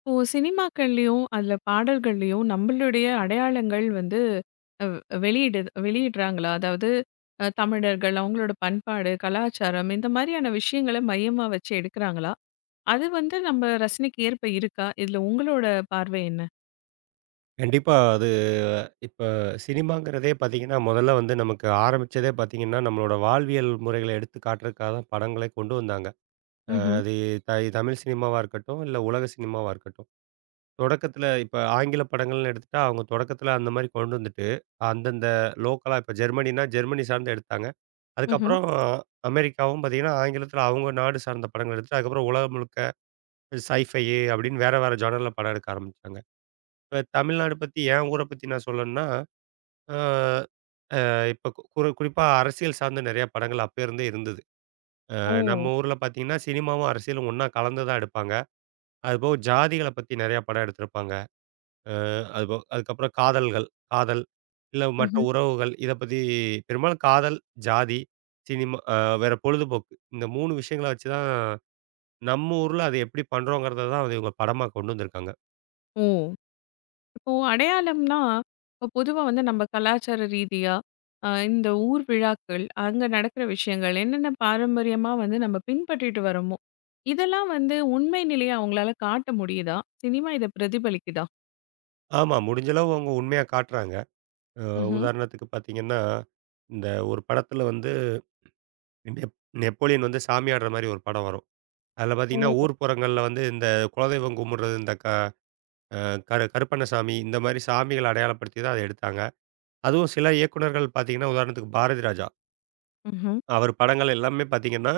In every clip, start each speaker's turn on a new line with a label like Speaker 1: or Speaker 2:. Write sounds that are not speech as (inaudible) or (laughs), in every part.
Speaker 1: இப்போ சினிமாக்கள்லயும், அதுல பாடல்கள்லயும் நம்மளுடைய அடையாளங்கள் வந்து அ வெளியிடு வெளியிடுறாங்களா? அதாவது, தமிழர்கள், அவங்களோட பண்பாடு, கலாச்சாரம் இந்த மாதிரியான விஷயங்கள மையமா வச்சு எடுக்குறாங்களா? அது வந்து நம்ம ரசனைக்கு ஏற்ப இருக்கா? இதுல உங்களோட பார்வை என்ன?
Speaker 2: கண்டிப்பா. அது இப்ப சினிமாங்கிறதே பார்த்தீங்கன்னா, முதல்ல வந்து நமக்கு ஆரம்பிச்சதே பார்த்தீங்கன்னா, நம்மளோட வாழ்வியல் முறைகள எடுத்து காட்டுறதுக்காக தான் படங்களே கொண்டு வந்தாங்க. அ
Speaker 1: ம்ஹ்ம்.
Speaker 2: அது த தமிழ் சினிமாவா இருக்கட்டும், இல்ல உலக சினிமாவா இருக்கட்டும். தொடக்கத்தில இப்ப ஆங்கில படங்கள்னு எடுத்துட்டா, அவங்க தொடக்கத்தில அந்த மாரி கொண்டு வந்துட்டு, அந்தந்த லோக்கலா இப்ப ஜெர்மனினா ஜெர்மனி சார்ந்து எடுத்தாங்க.
Speaker 1: ம்ஹ்ம்.
Speaker 2: அதுக்கப்புறம் அமெரிக்காவும் பார்த்தீங்கன்னா, ஆங்கிலத்தில அவங்க நாடு சார்ந்த படங்கள் எடுத்துட்டு, அதுக்கப்புறம் உலகம் முழுக்க சைஃபை அப்படின்னு வேற வேற ஜானர்ல படம் எடுக்க ஆரம்பிச்சாங்க. இப்ப தமிழ்நாடு பத்தி என் ஊர பத்தி நான் சொல்லணும்னா, அ இப்ப கு குறி குறிப்பா அரசியல் சார்ந்த நெறைய படங்கள் அப்ப இருந்தே இருந்தது.
Speaker 1: ஓ!
Speaker 2: நம்ம ஊர்ல பார்த்தீங்கன்னா, சினிமாவும், அரசியலும் ஒண்ணா கலந்து தான் எடுப்பாங்க. அதுபோக ஜாதிகள பத்தி நெறைய படம் எடுத்திருப்பாங்க. அ அதுபோக அதுக்கப்புறம் காதல்கள், காதல் இல்ல மற்ற
Speaker 1: ம்ஹ்ம்.
Speaker 2: உறவுகள் இத பத்தி பெரும்பாலும் காதல், ஜாதி, சினிமா அ வேற பொழுதுபோக்கு இந்த 3 விஷயங்கள வச்சு தான் நம்ம ஊர்ல அத எப்படி பண்றோங்கிறத தான் அது இவங்க படமா கொண்டு வந்திருக்காங்க.
Speaker 1: ஓ! இப்போ அடையாளம்னா, இப்போ பொதுவா வந்து நம்ம கலாச்சார ரீதியா, இந்த ஊர் விழாக்கள், அங்க நடக்கிற விஷயங்கள், என்னென்ன பாரம்பரியமா வந்து நம்ம பின்பற்றிட்டு வரோமோ, இதெல்லாம் வந்து உண்மை நிலையை அவங்களால காட்ட முடியுதா? சினிமா இதை பிரதிபலிக்குதா?
Speaker 2: ஆமா, முடிஞ்ச அளவு அவங்க உண்மையா காட்டுறாங்க. அ
Speaker 1: ம்ஹும்.
Speaker 2: உதாரணத்துக்கு பார்த்தீங்கன்னா, இந்த ஒரு படத்துல வந்து நெப் நெப்போலியன் வந்து சாமி ஆடுற மாரி ஒரு படம் வரும். அதில
Speaker 1: ஓ.
Speaker 2: பார்த்தீங்கன்னா, ஊர்ப்புறங்கள்ல வந்து இந்த குலதெய்வம் கும்பிடுறது, இந்த க அ கரு கருப்பண்ணசாமி இந்த மாரி சாமிகள அடையாளப்படுத்தி தான் அத எடுத்தாங்க. அதுவும் சில இயக்குனர்கள் பார்த்தீங்கன்னா, உதாரணத்துக்கு பாரதிராஜா.
Speaker 1: ம்ஹும்.
Speaker 2: அவர் படங்கள் எல்லாமே பார்த்தீங்கன்னா,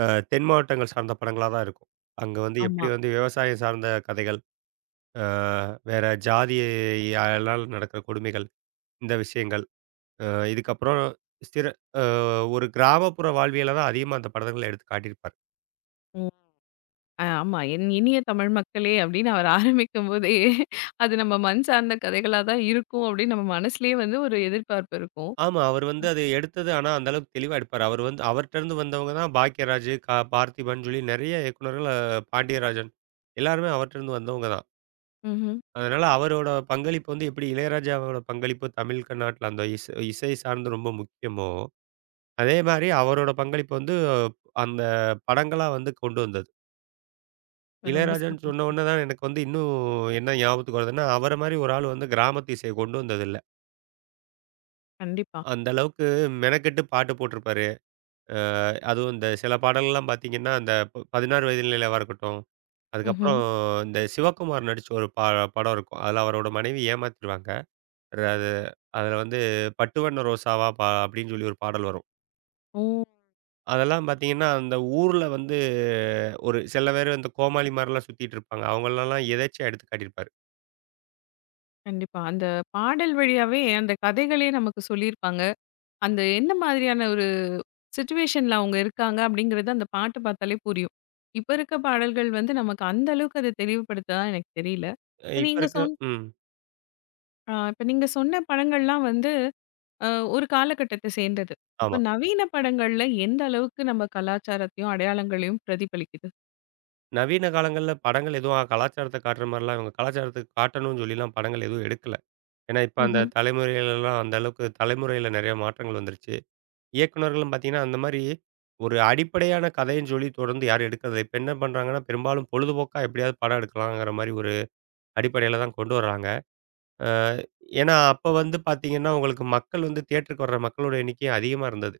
Speaker 2: அ தென் மாவட்டங்கள் சார்ந்த படங்களா தான் இருக்கும். அங்க வந்து எப்படி
Speaker 1: ஆமா.
Speaker 2: வந்து விவசாயம் சார்ந்த கதைகள், அ வேற ஜாதியால் நடக்கிற கொடுமைகள், இந்த விஷயங்கள். அ இதுக்கப்புறம் சிற அ ஒரு கிராமப்புற வாழ்வியல தான் அதிகமா அந்த படங்கள்ல எடுத்து காட்டியிருப்பார்.
Speaker 1: ம். ஆமா, என் இனிய தமிழ் மக்களே அப்படின்னு அவர் ஆரம்பிக்கும் போதே, அது நம்ம மண் சார்ந்த கதைகளா தான் இருக்கும் அப்படின்னு நம்ம மனசுலயே வந்து ஒரு எதிர்பார்ப்பு இருக்கும்.
Speaker 2: ஆமா. அவர் வந்து அது எடுத்தது ஆனா, அந்த அளவுக்கு தெளிவா எடுப்பாரு. அவர் வந்து அவர்ட்ட இருந்து வந்தவங்க தான் பாக்யராஜ், பார்த்திபன் சொல்லி நெறைய இயக்குனர்கள், பாண்டியராஜன் எல்லாருமே அவர்ட்ட இருந்து வந்தவங்க தான்.
Speaker 1: ம்ஹும்.
Speaker 2: அதனால அவரோட பங்களிப்பு வந்து எப்படி இளையராஜாவோட பங்களிப்பு தமிழ் நாட்டுல அந்த இசை இசை சார்ந்து ரொம்ப முக்கியமோ, அதே மாரி அவரோட பங்களிப்பு வந்து அந்த படங்களா வந்து கொண்டு வந்தது.
Speaker 1: ரொம்ப
Speaker 2: இளையராஜான்னு சொன்ன
Speaker 1: சிறப்பாக.
Speaker 2: உடனே தான் எனக்கு வந்து இன்னும் என்ன ஞாபகத்துக்கு வருதுன்னா, அவர மாரி ஒரு ஆள் வந்து கிராமத்து இசைய கொண்டு வந்ததில்ல.
Speaker 1: கண்டிப்பா.
Speaker 2: அந்த அளவுக்கு மெனக்கெட்டு பாட்டு போட்டிருப்பாரு. அ அதுவும் இந்த சில பாடல்கள்லாம் பார்த்தீங்கன்னா, அந்த ப 16 வயது நிலவா இருக்கட்டும், அதுக்கப்புறம்
Speaker 1: ம்ஹும்.
Speaker 2: இந்த சிவகுமார் நடிச்ச ஒரு ப படம் இருக்கும். அதில அவரோட மனைவி ஏமாத்திருவாங்க. ர அது அதில வந்து "பட்டு வண்ண ரோசாவா" அப்படின்னு சொல்லி ஒரு பாடல் வரும்.
Speaker 1: ஓ.
Speaker 2: அதெல்லாம் பார்த்தீங்கன்னா, அந்த ஊர்ல வந்து ஒரு சில பேர் இந்த கோமாளி மாரிலாம் சுத்திட்டு இருப்பாங்க. அவங்களலாம் எதேர்ச்சியா எடுத்து காட்டியிருப்பாரு.
Speaker 1: கண்டிப்பா. அந்த பாடல் வழியாவே அந்த கதைகளே நமக்கு சொல்லியிருப்பாங்க. அந்த என்ன மாதிரியான ஒரு சிச்சுவேஷன்ல அவங்க இருக்காங்க அப்படிங்கிறது அந்த பாட்டு பார்த்தாலே புரியும். இப்ப இருக்க பாடல்கள் வந்து நமக்கு அந்த அளவுக்கு அத தெளிவுபடுத்ததா எனக்கு தெரியல. இப்ப
Speaker 2: இப்ப
Speaker 1: நீங்க
Speaker 2: இருக்கிற
Speaker 1: சொன்
Speaker 2: ம்.
Speaker 1: இப்ப நீங்க சொன்ன படங்கள்லாம் வந்து, அ ஒரு காலகட்டத்த சேர்ந்தது. இப்ப
Speaker 2: ஆமா.
Speaker 1: நவீன படங்கள்ல எந்த அளவுக்கு நம்ம கலாச்சாரத்தையும், அடையாளங்களையும் பிரதிபலிக்குது?
Speaker 2: நவீன காலங்கள்ல படங்கள் எதுவும் கலாச்சாரத்த காட்டுற மாரிலாம் இவங்க கலாச்சாரத்த காட்டணும்னு சொல்லிலாம் படங்கள் எதுவும் எடுக்கல. ஏன்னா, இப்ப அந்த
Speaker 1: ம்ஹ்ம்.
Speaker 2: தலைமுறையிலலாம் அந்த அளவுக்கு தலைமுறையில நெறைய மாற்றங்கள் வந்துருச்சு. இயக்குனர்களும் பார்த்தீங்கன்னா, அந்த மாரி ஒரு அடிப்படையான கதைன்னு சொல்லி தொடர்ந்து யாரும் எடுக்கறதில்ல. இப்ப என்ன பண்றாங்கன்னா, பெரும்பாலும் பொழுதுபோக்கா எப்படியாவது படம் எடுக்கலாங்கிற மாரி ஒரு அடிப்படையில தான் கொண்டு வர்றாங்க. அ ஏன்னா, அப்ப வந்து பார்த்தீங்கன்னா, உங்களுக்கு மக்கள் வந்து தியேட்டருக்கு வர்ற மக்களோட எண்ணிக்கை அதிகமா இருந்தது.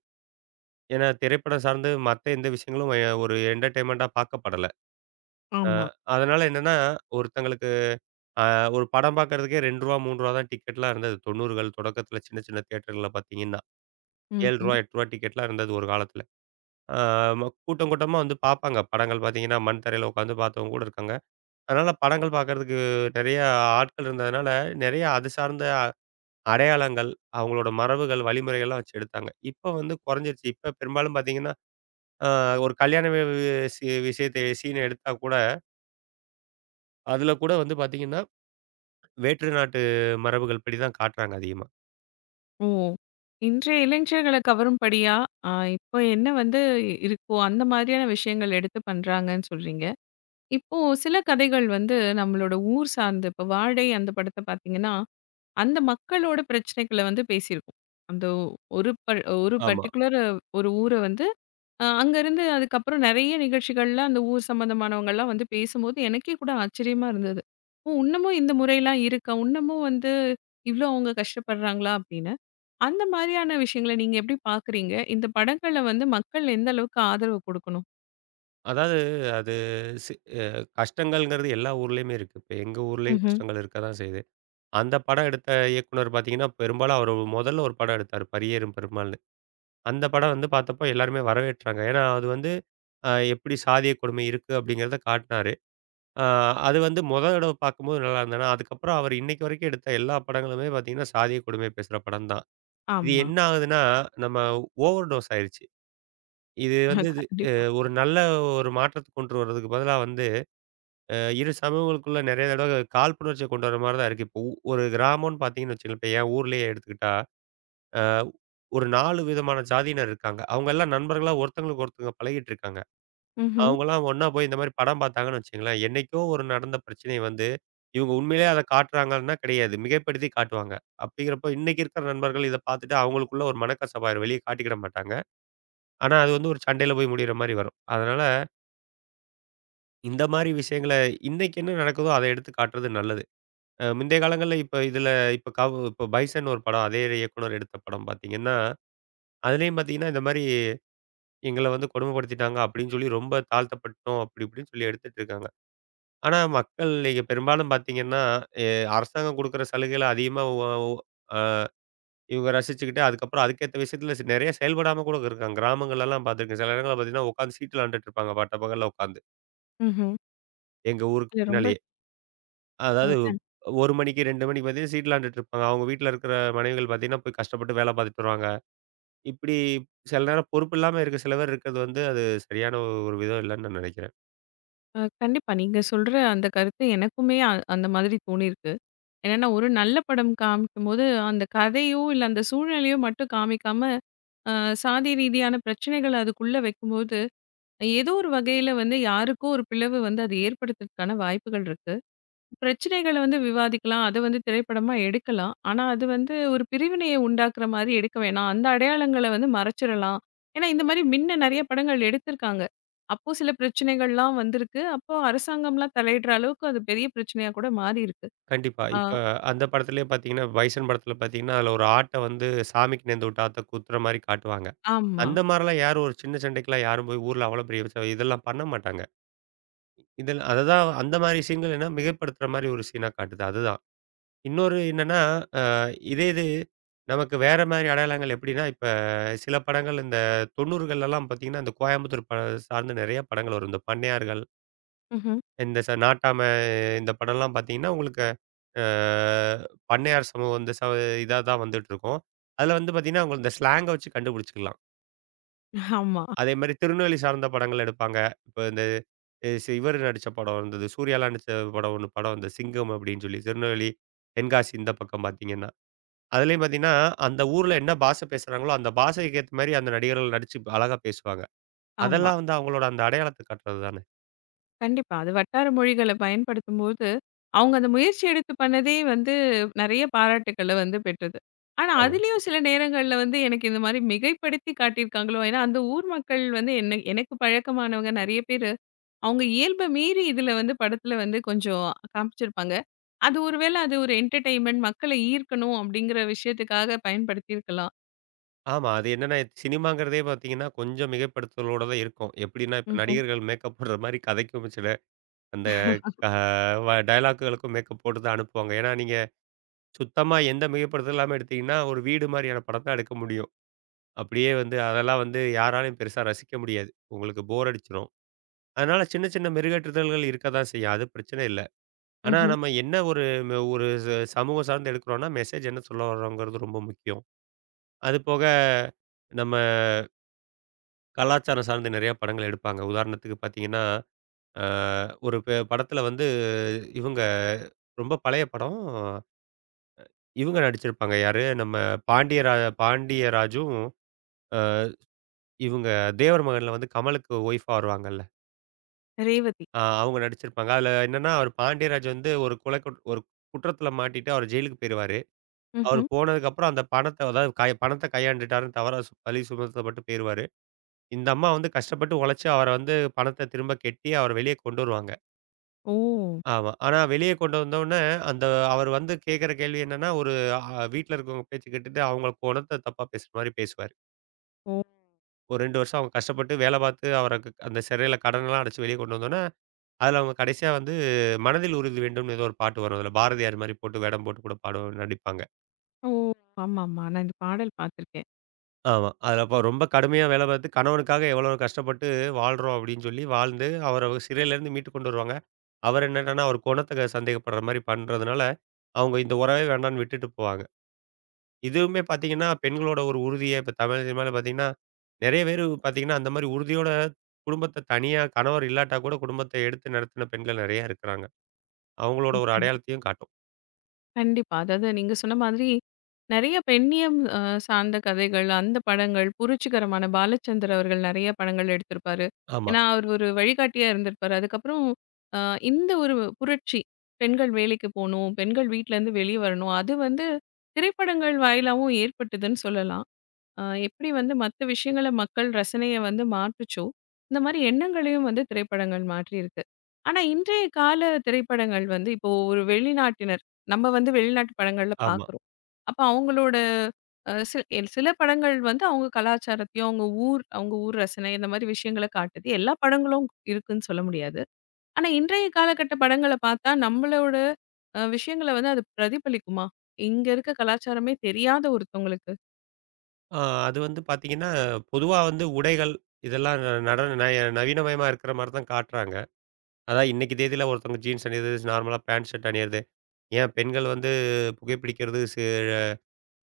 Speaker 2: ஏன்னா, திரைப்படம் சார்ந்து மத்த எந்த விஷயங்களும் ஒரு என்டர்டெயின்மெண்ட்டா பார்க்கப்படல. அ
Speaker 1: ஆமா.
Speaker 2: அதனால என்னன்னா, ஒருத்தங்களுக்கு அ ஒரு படம் பார்க்கறதுக்கே ரூ. 2 ரூ. 3 தான் டிக்கெட்லாம் இருந்தது. 90கள் தொடக்கத்தில சின்ன சின்ன தியேட்டர்கள்ல பார்த்தீங்கன்னா.
Speaker 1: ம்.
Speaker 2: ரூ. 7 ரூ. 8 டிக்கெட்லாம் இருந்தது ஒரு காலத்துல. ஆ ம கூட்டம் கூட்டமா வந்து பார்ப்பாங்க. படங்கள் பார்த்தீங்கன்னா, மண் தரையில உட்காந்து பார்த்தவங்க கூட இருக்காங்க. அதனால படங்கள் பார்க்கறதுக்கு நெறைய ஆட்கள் இருந்ததுனால, நெறைய அது சார்ந்த அடையாளங்கள், அவங்களோட மரபுகள், வழிமுறைகள்லாம் வச்சு எடுத்தாங்க. இப்ப வந்து குறைஞ்சிருச்சு. இப்ப பெரும்பாலும் பார்த்தீங்கன்னா, ஆ ஒரு கல்யாண வி வி- சி விஷயத்த சீன் எடுத்தா கூட, அதுல கூட வந்து பார்த்தீங்கன்னா, வேற்று நாட்டு மரபுகள் படி தான் காட்டுறாங்க அதிகமா.
Speaker 1: ஓ! இன்றைய இளைஞர்கள கவரும்படியா, அ இப்போ என்ன வந்து இருக்கோ, அந்த மாதிரியான விஷயங்கள் எடுத்து பண்றாங்கன்னு சொல்றீங்க. இப்போ சில கதைகள் வந்து நம்மளோட ஊர் சார்ந்து, இப்போ "வாழை" அந்த படத்த பார்த்தீங்கன்னா, அந்த மக்களோட பிரச்சனைகள வந்து பேசியிருக்கும். அந்த ஒரு
Speaker 2: ஆமா.
Speaker 1: பர்ட்டிகுலர் ஒரு ஊர வந்து, அங்கருந்து அதுக்கப்புறம் நெறைய நிகழ்ச்சிகள்ல அந்த ஊர் சம்மந்தமானவங்கலாம் வந்து பேசும்போது, எனக்கே கூட ஆச்சரியமா இருந்தது. ஓ! இன்னமும் இந்த முறைலாம் இருக்கா? இன்னமும் வந்து இவ்ளோ அவங்க கஷ்டப்படுறாங்களா? அப்படின்னு. அந்த மாரியான விஷயங்கள நீங்க எப்படி பார்க்குறீங்க? இந்த படங்கள வந்து மக்கள் எந்த அளவுக்கு ஆதரவு குடுக்கணும்?
Speaker 2: அதாவது அது சி அ கஷ்டங்கள்ங்கிறது எல்லா ஊர்லயுமே இருக்கு. இப்ப எங்க ஊர்லயும்
Speaker 1: ம்ஹ்ம்.
Speaker 2: கஷ்டங்கள் இருக்க தான் செய்யுது. அந்த படம் எடுத்த இயக்குனர் பார்த்தீங்கன்னா, பெரும்பாலும் அவரு முதல்ல ஒரு படம் எடுத்தாரு. பரியேறும் பெருமாள்னு. அந்த படம் வந்து பார்த்தப்போ எல்லாருமே வரவேற்றாங்க. ஏன்னா, அது வந்து எப்படி சாதிய கொடுமை இருக்கு அப்படிங்கிறத காட்டினாரு. அ அது வந்து முதல் தடவ பார்க்கும்போது நல்லா இருந்தது. ஆனா, அதுக்கப்புறம் அவர் இன்னைக்கு வரைக்கும் எடுத்த எல்லா படங்களுமே பார்த்தீங்கன்னா, சாதிய கொடுமை பேசுற படம் தான். இது
Speaker 1: ஆமா.
Speaker 2: என்ன ஆகுதுன்னா, நம்ம ஓவர் டோஸ் ஆயிருச்சு. இது
Speaker 1: (laughs)
Speaker 2: வந்து இது அ
Speaker 1: கண்டிப்பா.
Speaker 2: ஒரு நல்ல ஒரு மாற்றத்த கொண்டு வரதுக்கு பதிலா வந்து இரு சமூகங்களுக்குள்ள நெறைய தடவ காழ்ப்புணர்ச்சிய கொண்டு வர மாரி தான் இருக்கு. இப்போ ஒரு கிராமம்னு பார்த்தீங்கன்னு வச்சுக்கோங்களேன், இப்ப என் ஊர்லயே எடுத்துக்கிட்டா, அ ஒரு 4 விதமான ஜாதியினர் இருக்காங்க. அவங்க எல்லாம் நண்பர்களா ஒருத்தங்களுக்கு ஒருத்தங்க பழகிட்டு இருக்காங்க.
Speaker 1: ம்ஹ்ம்.
Speaker 2: அவங்கலாம் ஒண்ணா போய் இந்த மாரி படம் பார்த்தாங்கன்னு வச்சுக்கங்களேன், என்னைக்கோ ஒரு நடந்த பிரச்சனைய வந்து, இவங்க உண்மையிலேயே அத காட்டுறாங்கன்னா கிடையாது. மிகைப்படுத்தி காட்டுவாங்க. அப்படிங்கிறப்போ இன்னைக்கு இருக்கிற நண்பர்கள் இத பார்த்துட்டு அவங்களுக்குள்ள ஒரு மனக்கசப்பு ஆயிரும். வெளிய காட்டிக்கிட மாட்டாங்க. ஆனா அது வந்து ஒரு சண்டையில போய் முடியிற மாரி வரும். அதனால இந்த மாரி விஷயங்கள இன்னைக்கு என்ன நடக்குதோ அத எடுத்து காட்டுறது நல்லது. அ முந்தைய காலங்கள்ல இப்ப இதுல இப்ப கவ் இப்ப பைசன் ஒரு படம் அதே இயக்குனர் எடுத்த படம் பார்த்தீங்கன்னா, அதுலயும் பார்த்தீங்கன்னா, இந்த மாரி எங்கள வந்து கொடுமைப்படுத்திட்டாங்க அப்படின்னு சொல்லி ரொம்ப தாழ்த்தப்பட்டோம் அப்படி இப்படின்னு சொல்லி எடுத்துட்டு இருக்காங்க. ஆனா மக்கள் இங்க பெரும்பாலும் பார்த்தீங்கன்னா, எ அரசாங்கம் குடுக்குற சலுகைகள அதிகமா ஒ ஒ அ இவங்க ரசிச்சுக்கிட்டு அதுக்கப்புறம் அதுக்கேத்த விஷயத்துல நெறைய செயல்படாம கூட இருக்காங்க. கிராமங்கள்லலாம் பார்த்துருக்கேன். சில இடங்கள்ல பார்த்தீங்கன்னா, உட்காந்து சீட்டு விளையாண்டுட்டு இருப்பாங்க பட்ட பகல்ல உட்காந்து.
Speaker 1: ம்ஹ்ம்.
Speaker 2: எங்க ஊருக்கு
Speaker 1: இல்ல ரொம்ப.
Speaker 2: பின்னாலயே.
Speaker 1: அ
Speaker 2: அதாவது
Speaker 1: கண்
Speaker 2: 1 மணிக்கு 2 மணிக்கு பார்த்தீங்கன்னா, சீட்டு விளையாண்டுட்டு இருப்பாங்க. அவங்க வீட்ல இருக்கிற மனைவிகள் பார்த்தீங்கன்னா, போய் கஷ்டப்பட்டு வேலை பார்த்துட்டு வருவாங்க. இப்படி சில நேரம் பொறுப்பு இல்லாம இருக்க சில பேர் இருக்கிறது வந்து, அது சரியான ஒரு விதம் இல்லன்னு நான் நினைக்கிறேன்.
Speaker 1: அ கண்டிப்பா. நீங்க சொல்ற அந்த கருத்து எனக்குமே அந்த மாதிரி தோணியிருக்கு. என்னன்னா, ஒரு நல்ல படம் காமிக்கும்போது, அந்த கதையோ, இல்ல அந்த சூழ்நிலையோ மட்டும் காமிக்காம, அ சாதி ரீதியான பிரச்சனைகள அதுக்குள்ள வைக்கும்போது, ஏதோ ஒரு வகையில வந்து யாருக்கோ ஒரு பிளவு வந்து அது ஏற்படுத்துறதுக்கான வாய்ப்புகள் இருக்கு. பிரச்சனைகள வந்து விவாதிக்கலாம். அத வந்து திரைப்படமா எடுக்கலாம். ஆனா, அது வந்து ஒரு பிரிவினைய உண்டாக்குற மாரி எடுக்க வேணாம். அந்த அடையாளங்கள வந்து மறைச்சிறலாம். ஏன்னா, இந்த மாரி முன்ன நெறைய படங்கள் எடுத்திருக்காங்க. அப்போ சில பிரச்சனைகள்லாம் வந்திருக்கு. அப்போ அரசாங்கம்லாம் தலையிடுற அளவுக்கு அது பெரிய பிரச்சனையா கூட மாறியிருக்கு.
Speaker 2: கண்டிப்பா.
Speaker 1: ஆ
Speaker 2: இப்ப அந்த படத்திலேயே பார்த்தீங்கன்னா, பைசன் படத்தில பார்த்தீங்கன்னா, அதில ஒரு ஆட்ட வந்து சாமிக்கு நேர்ந்து விட்ட ஆத்த குத்துற மாரி காட்டுவாங்க.
Speaker 1: ஆமா.
Speaker 2: அந்த மாரிலாம் யாரும் ஒரு சின்ன சண்டைக்கெல்லாம் போய் ஊர்ல அவ்வளோ பெரிய விஷயம் இதெல்லாம் பண்ண மாட்டாங்க. இதில அததான் அந்த மாரி சீன்கள் என்ன மிகைப்படுத்துற மாரி ஒரு சீனா காட்டுது. அதுதான். இன்னொரு என்னன்னா, அ இதே இது நமக்கு வேற மாரி அடையாளங்கள் எப்படின்னா, இப்ப சில படங்கள் இந்த 90கள்லலாம் பார்த்தீங்கன்னா, இந்த கோயம்புத்தூர் சார்ந்த நிறைய படங்கள் வரும். இந்த பண்ணையார்கள்,
Speaker 1: ம்ஹ்ம்.
Speaker 2: இந்த ச நாட்டாம இந்த படம்லாம் பார்த்தீங்கன்னா, உங்களுக்கு அ பண்ணையார் சமூகம் இந்த ச இதா தான் வந்துட்டுருக்கும். அதில வந்து பார்த்தீங்கன்னா, அவங்க இந்த ஸ்லாங்க வச்சு கண்டுபிடிச்சுக்கலாம்.
Speaker 1: ஆமா.
Speaker 2: அதேமாரி திருநெல்வேலி சார்ந்த படங்கள் எடுப்பாங்க. இப்ப இந்த அ சி இவர் நடிச்ச படம் இருந்தது. சூர்யாலாம் நடிச்ச படம் ஒண்ணு படம் வந்தது. சிங்கம் அப்படின்னு சொல்லி திருநெல்வேலி, தென்காசி இந்த பக்கம் பார்த்தீங்கன்னா. அதுலயும் பார்த்தீங்கன்னா, அந்த ஊர்ல என்ன பாஷை பேசுறாங்களோ, அந்த பாஷைக்கு ஏத்த மாரி அந்த நடிகர்கள் நடிச்சு அழகா பேசுவாங்க.
Speaker 1: ஆமா.
Speaker 2: அதெல்லாம் வந்து அவங்களோட அந்த அடையாளத்த காட்டுறது தானே.
Speaker 1: கண்டிப்பா. அது வட்டார மொழிகள பயன்படுத்தும்போது, அவங்க அந்த முயற்சி எடுத்து பண்ணதே வந்து நெறைய பாராட்டுக்கள வந்து பெற்றது. ஆனா,
Speaker 2: ஆமா.
Speaker 1: அதிலயும் சில நேரங்கள்ல வந்து எனக்கு இந்த மாரி மிகைப்படுத்தி காட்டியிருக்காங்களோ! ஏன்னா, அந்த ஊர் மக்கள் வந்து என்ன எனக்கு பழக்கமானவங்க நெறைய பேரு, அவங்க இயல்ப மீறி இதில வந்து படத்தில வந்து கொஞ்சம் காமிச்சிருப்பாங்க. அது ஒரு வேள அது ஒரு என்டர்டெயின்மென்ட் மக்கள ஈர்க்கணும் அப்படிங்கிற விஷயத்துக்காக பயன்படுத்தியிருக்கலாம்.
Speaker 2: ஆமா. அது என்னன்னா சினிமாங்கிறதே பார்த்தீங்கன்னா, கொஞ்சம் மிகைப்படுத்தலோட தான் இருக்கும். எப்படின்னா, இப்ப
Speaker 1: ம்ஹ்ம்.
Speaker 2: நடிகர்கள் மேக்கப் போடுற மாரி கதைக்கும் சில அந்த அ வ டயலாக்குகளுக்கும் மேக்கப் போட்டு தான் அனுப்புவாங்க. ஏன்னா, நீங்க சுத்தமா எந்த மிகைப்படுத்தலும் இல்லாம எடுத்தீங்கன்னா, ஒரு வீடு மாரியான படம் தான் எடுக்க முடியும். அப்படியே வந்து அதெல்லாம் வந்து யாராலயும் பெருசா ரசிக்க முடியாது. உங்களுக்கு போர் அடிச்சுரும். அதனால சின்ன சின்ன மெருகேற்றுதல்கள் இருக்க தான் செய்யும். அது பிரச்சனை இல்ல. ஆனா,
Speaker 1: ம்ஹ்ம்.
Speaker 2: நம்ம என்ன ஒரு ம ஒரு ச சமூகம் சார்ந்து எடுக்கிறோம்னா, மெசேஜ் என்ன சொல்ல வர்றோங்கிறது ரொம்ப முக்கியம். அது போக நம்ம கலாச்சாரம் சார்ந்து நெறைய படங்கள் எடுப்பாங்க. உதாரணத்துக்கு பார்த்தீங்கன்னா, அ ஒரு படத்தில வந்து இவங்க ரொம்ப பழைய படம். இவங்க நடிச்சிருப்பாங்க. யாரு? நம்ம பாண்டியரா பாண்டியராஜும் அ இவங்க தேவர் மகன்ல வந்து கமலுக்கு ஒய்ஃபா வருவாங்கல்ல.
Speaker 1: ரேவதி.
Speaker 2: அவங்க நடிச்சிருப்பாங்க. அதில என்னன்னா, அவர் பாண்டியராஜ் வந்து ஒரு கொலை குட் ஒரு குற்றத்தில மாட்டிட்டு அவர் ஜெயிலுக்கு போயிருவாரு. அவரு
Speaker 1: ம்ஹ்ம்.
Speaker 2: போனதுக்கப்புறம் அந்த பணத்த அதாவது கை பணத்த கையாண்டுட்டாருன்னு தவறா பழி சுமத்தப்பட்டு போயிருவாரு. இந்த அம்மா வந்து கஷ்டப்பட்டு உழைச்சு அவர வந்து பணத்த திரும்ப கட்டி, அவர வெளிய கொண்டு வருவாங்க.
Speaker 1: ஓ!
Speaker 2: ஆமா. ஆனா வெளிய கொண்டு வந்தோனே, அந்த அவரு வந்து கேட்கற கேள்வி என்னன்னா, ஒரு அ வீட்ல இருக்கவங்க பேச்சு கேட்டுட்டு, அவங்க குணத்த தப்பா பேசுற மாரி பேசுவாரு. ஒரு 2 வருஷம் அவங்க கஷ்டப்பட்டு வேல பார்த்து, அவருக்கு அந்த சிறையில கடன்லாம் அடைச்சு வெளிய கொண்டு வந்தோனே, அதுல அவங்க கடைசியா வந்து "மனதில் உறுதி வேண்டும்" ஏதோ ஒரு பாட்டு வரும். அதுல பாரதியார் மாரி போட்டு, வேடம் போட்டு கூட பாடுவ நடிப்பாங்க.
Speaker 1: ஓ! ஆமாமா. நான் இந்த பாடல் பார்த்துருக்கேன்.
Speaker 2: ஆமா. அதுல அப்ப ரொம்ப கடுமையா வேலை பார்த்து, கணவனுக்காக எவ்வளோ கஷ்டப்பட்டு வாழ்றோம் அப்படின்னு சொல்லி வாழ்ந்து, அவர சிறையிலேருந்து மீட்டு கொண்டு வருவாங்க. அவர் என்னடான்னா, அவர் குணத்த சந்தேகப்படுற மாரி பண்றதுனால, அவங்க இந்த உறவே வேண்டான்னு விட்டுட்டு போவாங்க. இதுவுமே பார்த்தீங்கன்னா, பெண்களோட ஒரு உறுதிய இப்ப தமிழ் சினிமால பார்த்தீங்கன்னா, நெறைய பேரு பார்த்தீங்கன்னா, அந்த மாரி உறுதியோட குடும்பத்த தனியா கணவர் இல்லாட்டா கூட குடும்பத்த எடுத்து நடத்தின பெண்கள் நெறைய இருக்கிறாங்க. அவங்களோட ஒரு
Speaker 1: ம்.
Speaker 2: அடையாளத்தையும் காட்டும்.
Speaker 1: கண்டிப்பா. அதாவது நீங்க சொன்ன மாதிரி, நெறைய பெண்ணியம் சார்ந்த கதைகள், அந்த படங்கள் புரட்சிகரமான பாலச்சந்தர் அவர்கள் நெறைய படங்கள் எடுத்திருப்பாரு.
Speaker 2: ஆமா,
Speaker 1: ஏன்னா, அவர் ஒரு வழிகாட்டியா இருந்திருப்பாரு. அதுக்கப்புறம், அ இந்த ஒரு புரட்சி, பெண்கள் வேலைக்கு போணும், பெண்கள் வீட்லருந்து வெளிய வரணும். அது வந்து திரைப்படங்கள் வாயிலாவும் ஏற்பட்டதுன்னு சொல்லலாம். எப்படி வந்து மத்த விஷயங்கள மக்கள் ரசனைய வந்து மாற்றுச்சோ, இந்த மாரி எண்ணங்களையும் வந்து திரைப்படங்கள் மாற்றியிருக்கு. ஆனா இன்றைய கால திரைப்படங்கள் வந்து, இப்போ ஒரு வெளிநாட்டினர், நம்ம வந்து வெளிநாட்டு படங்கள்ல
Speaker 2: ஆமா.
Speaker 1: பார்க்குறோம். அப்ப அவங்களோட அ சில எல் சில படங்கள் வந்து அவங்க கலாச்சாரத்தையும், அவங்க ஊர் ரசனை இந்த மாரி விஷயங்கள காட்டுது. எல்லா படங்களும் இருக்குன்னு சொல்ல முடியாது. ஆனா இன்றைய காலகட்ட படங்கள பார்த்தா நம்மளோட விஷயங்கள வந்து அது பிரதிபலிக்குமா? இங்க இருக்க கலாச்சாரமே தெரியாத ஒருத்தவங்களுக்கு?
Speaker 2: ஆ அது வந்து பார்த்தீங்கன்னா, பொதுவா வந்து உடைகள் இதெல்லாம் ந நடன நய நவீனமயமா இருக்கிற மாரி தான் காட்டுறாங்க. அதான் இன்னைக்கு தேதியில ஒருத்தவங்க ஜீன்ஸ் அணியிறது, நார்மலா பேண்ட், ஷர்ட் அணியிறது. ஏன் பெண்கள் வந்து புகைப்பிடிக்கிறது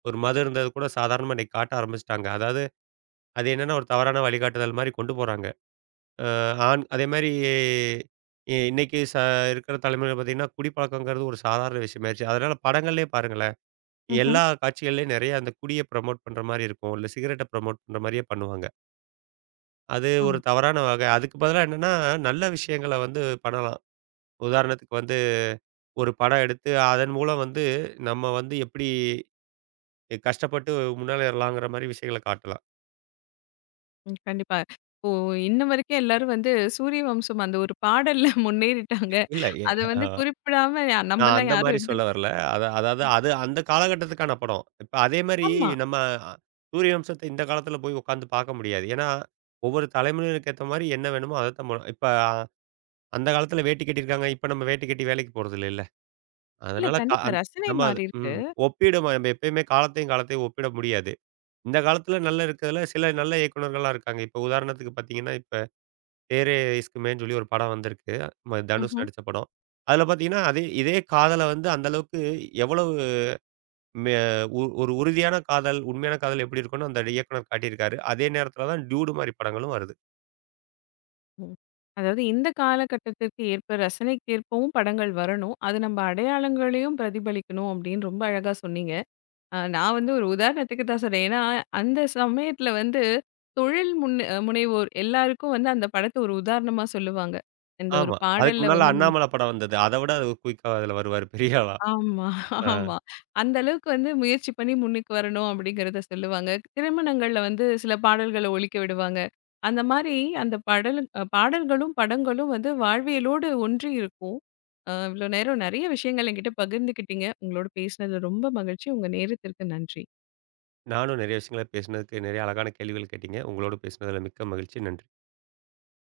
Speaker 2: ஒரு மதம் இருந்தது கூட சாதாரணமா இன்னைக்கு காட்ட ஆரம்பிச்சுட்டாங்க. அதாவது அது என்னன்னா ஒரு தவறான வழிகாட்டுதல் மாரி கொண்டு போறாங்க. அ ஆண் அதேமாரி இன்னைக்கு இருக்கிற தலைமுறையில பார்த்தீங்கன்னா, குடிப்பழக்கங்கிறது ஒரு சாதாரண விஷயமாயிருச்சு. அதனால படங்கள்லயே பாருங்களேன்,
Speaker 1: ம்ஹ்ம்.
Speaker 2: எல்லா காட்சிகள்லயும் நெறைய அந்த குடிய ப்ரமோட் பண்ற மாரி இருக்கும். இல்ல சிகரெட்ட ப்ரமோட் பண்ற மாரியே பண்ணுவாங்க. அது ஒரு தவறான வகை. அதுக்கு பதிலா என்னன்னா, நல்ல விஷயங்கள வந்து பண்ணலாம். உதாரணத்துக்கு வந்து ஒரு படம் எடுத்து, அதன் மூலம் வந்து நம்ம வந்து எப்படி கஷ்டப்பட்டு முன்னேறலாங்கிற மாரி விஷயங்கள காட்டலாம்.
Speaker 1: ம். கண்டிப்பா. இப்போ இன்ன வரைக்கும் எல்லாரும் வந்து சூரிய வம்சம் அந்த ஒரு பாடல்ல (laughs) முன்னேறிட்டாங்க.
Speaker 2: இல்ல எ
Speaker 1: அத
Speaker 2: ஆ
Speaker 1: வந்து குறிப்பிடாம
Speaker 2: நான்
Speaker 1: நம்பலாம்
Speaker 2: அந்த
Speaker 1: யாரும்
Speaker 2: மாரி
Speaker 1: இருந்திரு.
Speaker 2: சொல்ல வரல. அதாவது அது அந்த காலகட்டத்துக்கான படம். இப்ப அதே மாரி
Speaker 1: ஆமா.
Speaker 2: நம்ம அஹ், சூரிய வம்சத்த இந்த காலத்துல போய் உட்காந்து பாக்க முடியாது. ஏன்னா, ஒவ்வொரு தலைமுறையினருக்கு ஏத்த மாரி என்ன வேணுமோ அதத்தான் இப்ப அந்த காலத்துல வேட்டி கட்டியிருக்காங்க. இப்ப நம்ம வேட்டி கட்டி வேலைக்கு போறதில்லைல்ல.
Speaker 1: இல்ல
Speaker 2: அதனால கா
Speaker 1: கண்டிப்பா
Speaker 2: அந்
Speaker 1: ரசனை
Speaker 2: நம்ம அது
Speaker 1: மாறியிருக்கு.
Speaker 2: ம். ஒப்பிடுமா நம்ம எப்பயுமே காலத்தையும் காலத்தையும் ஒப்பிட முடியாது. இந்த காலத்தில நல்லா இருக்கிறதுல சில நல்ல இயக்குனர்கள்லாம் இருக்காங்க. இப்ப உதாரணத்துக்கு பார்த்தீங்கன்னா, இப்ப "தேரே இஸ்க் மே'ன்னு சொல்லி ஒரு படம் வந்திருக்கு. தனுஷ்
Speaker 1: ம்ஹ்ம்.
Speaker 2: நடிச்ச படம். அதில பார்த்தீங்கன்னா, அதே இதே காதல வந்து அந்த அளவுக்கு எவ்வளவு மெ ஒ ஒரு உறுதியான காதல், உண்மையான காதல் எப்படி இருக்கும்னு அந்த இயக்குனர் காட்டியிருக்காரு. அதே நேரத்தில தான் டியூடு மாரி படங்களும் வருது.
Speaker 1: ம். அதாவது இந்த காலகட்டத்திற்கு ஏற்ப ரசனைக்கேற்பவும் படங்கள் வரணும். அது நம்ம அடையாளங்களையும் பிரதிபலிக்கணும் அப்படின்னு ரொம்ப அழகா சொன்னீங்க. நான் வந்து ஒரு உதாரணத்துக்கு தான் சொன்னேன். ஏன்னா, அந்த சமயத்துல வந்து தொழில் முன் முனைவோர் எல்லாருக்கும் வந்து அந்த படத்த ஒரு உதாரணமா சொல்லுவாங்க. இந்த ஒரு
Speaker 2: ஆமா. அதுக்கு
Speaker 1: பாடல்ல
Speaker 2: முன்னால
Speaker 1: வந்து
Speaker 2: அண்ணாமலை படம் வந்தது. அத விட அது குயிக்கா அதில வருவாரு பெரிய ஆளா.
Speaker 1: ஆமா.
Speaker 2: ஆ.
Speaker 1: ஆமா. அந்த அளவுக்கு வந்து முயற்சி பண்ணி முன்னுக்கு வரணும் அப்படிங்கிறத சொல்லுவாங்க. திருமணங்கள்ல வந்து சில பாடல்கள ஒலிக்க விடுவாங்க. அந்த மாரி அந்த படலு அ பாடல்களும், படங்களும் வந்து வாழ்வியலோடு ஒன்றி இருக்கும். இவ்ளோ நேரம் நெறைய விஷயங்கள் என்கிட்ட பகிர்ந்துக்கிட்டீங்க. உங்களோட பேசினது ரொம்ப மகிழ்ச்சி. உங்க நேரத்திற்கு நன்றி.
Speaker 2: நானும் நெறைய விஷயங்கள பேசினதுக்கு, நெறைய அழகான கேள்விகள் கேட்டீங்க. உங்களோட பேசினதுல மிக்க மகிழ்ச்சி. நன்றி.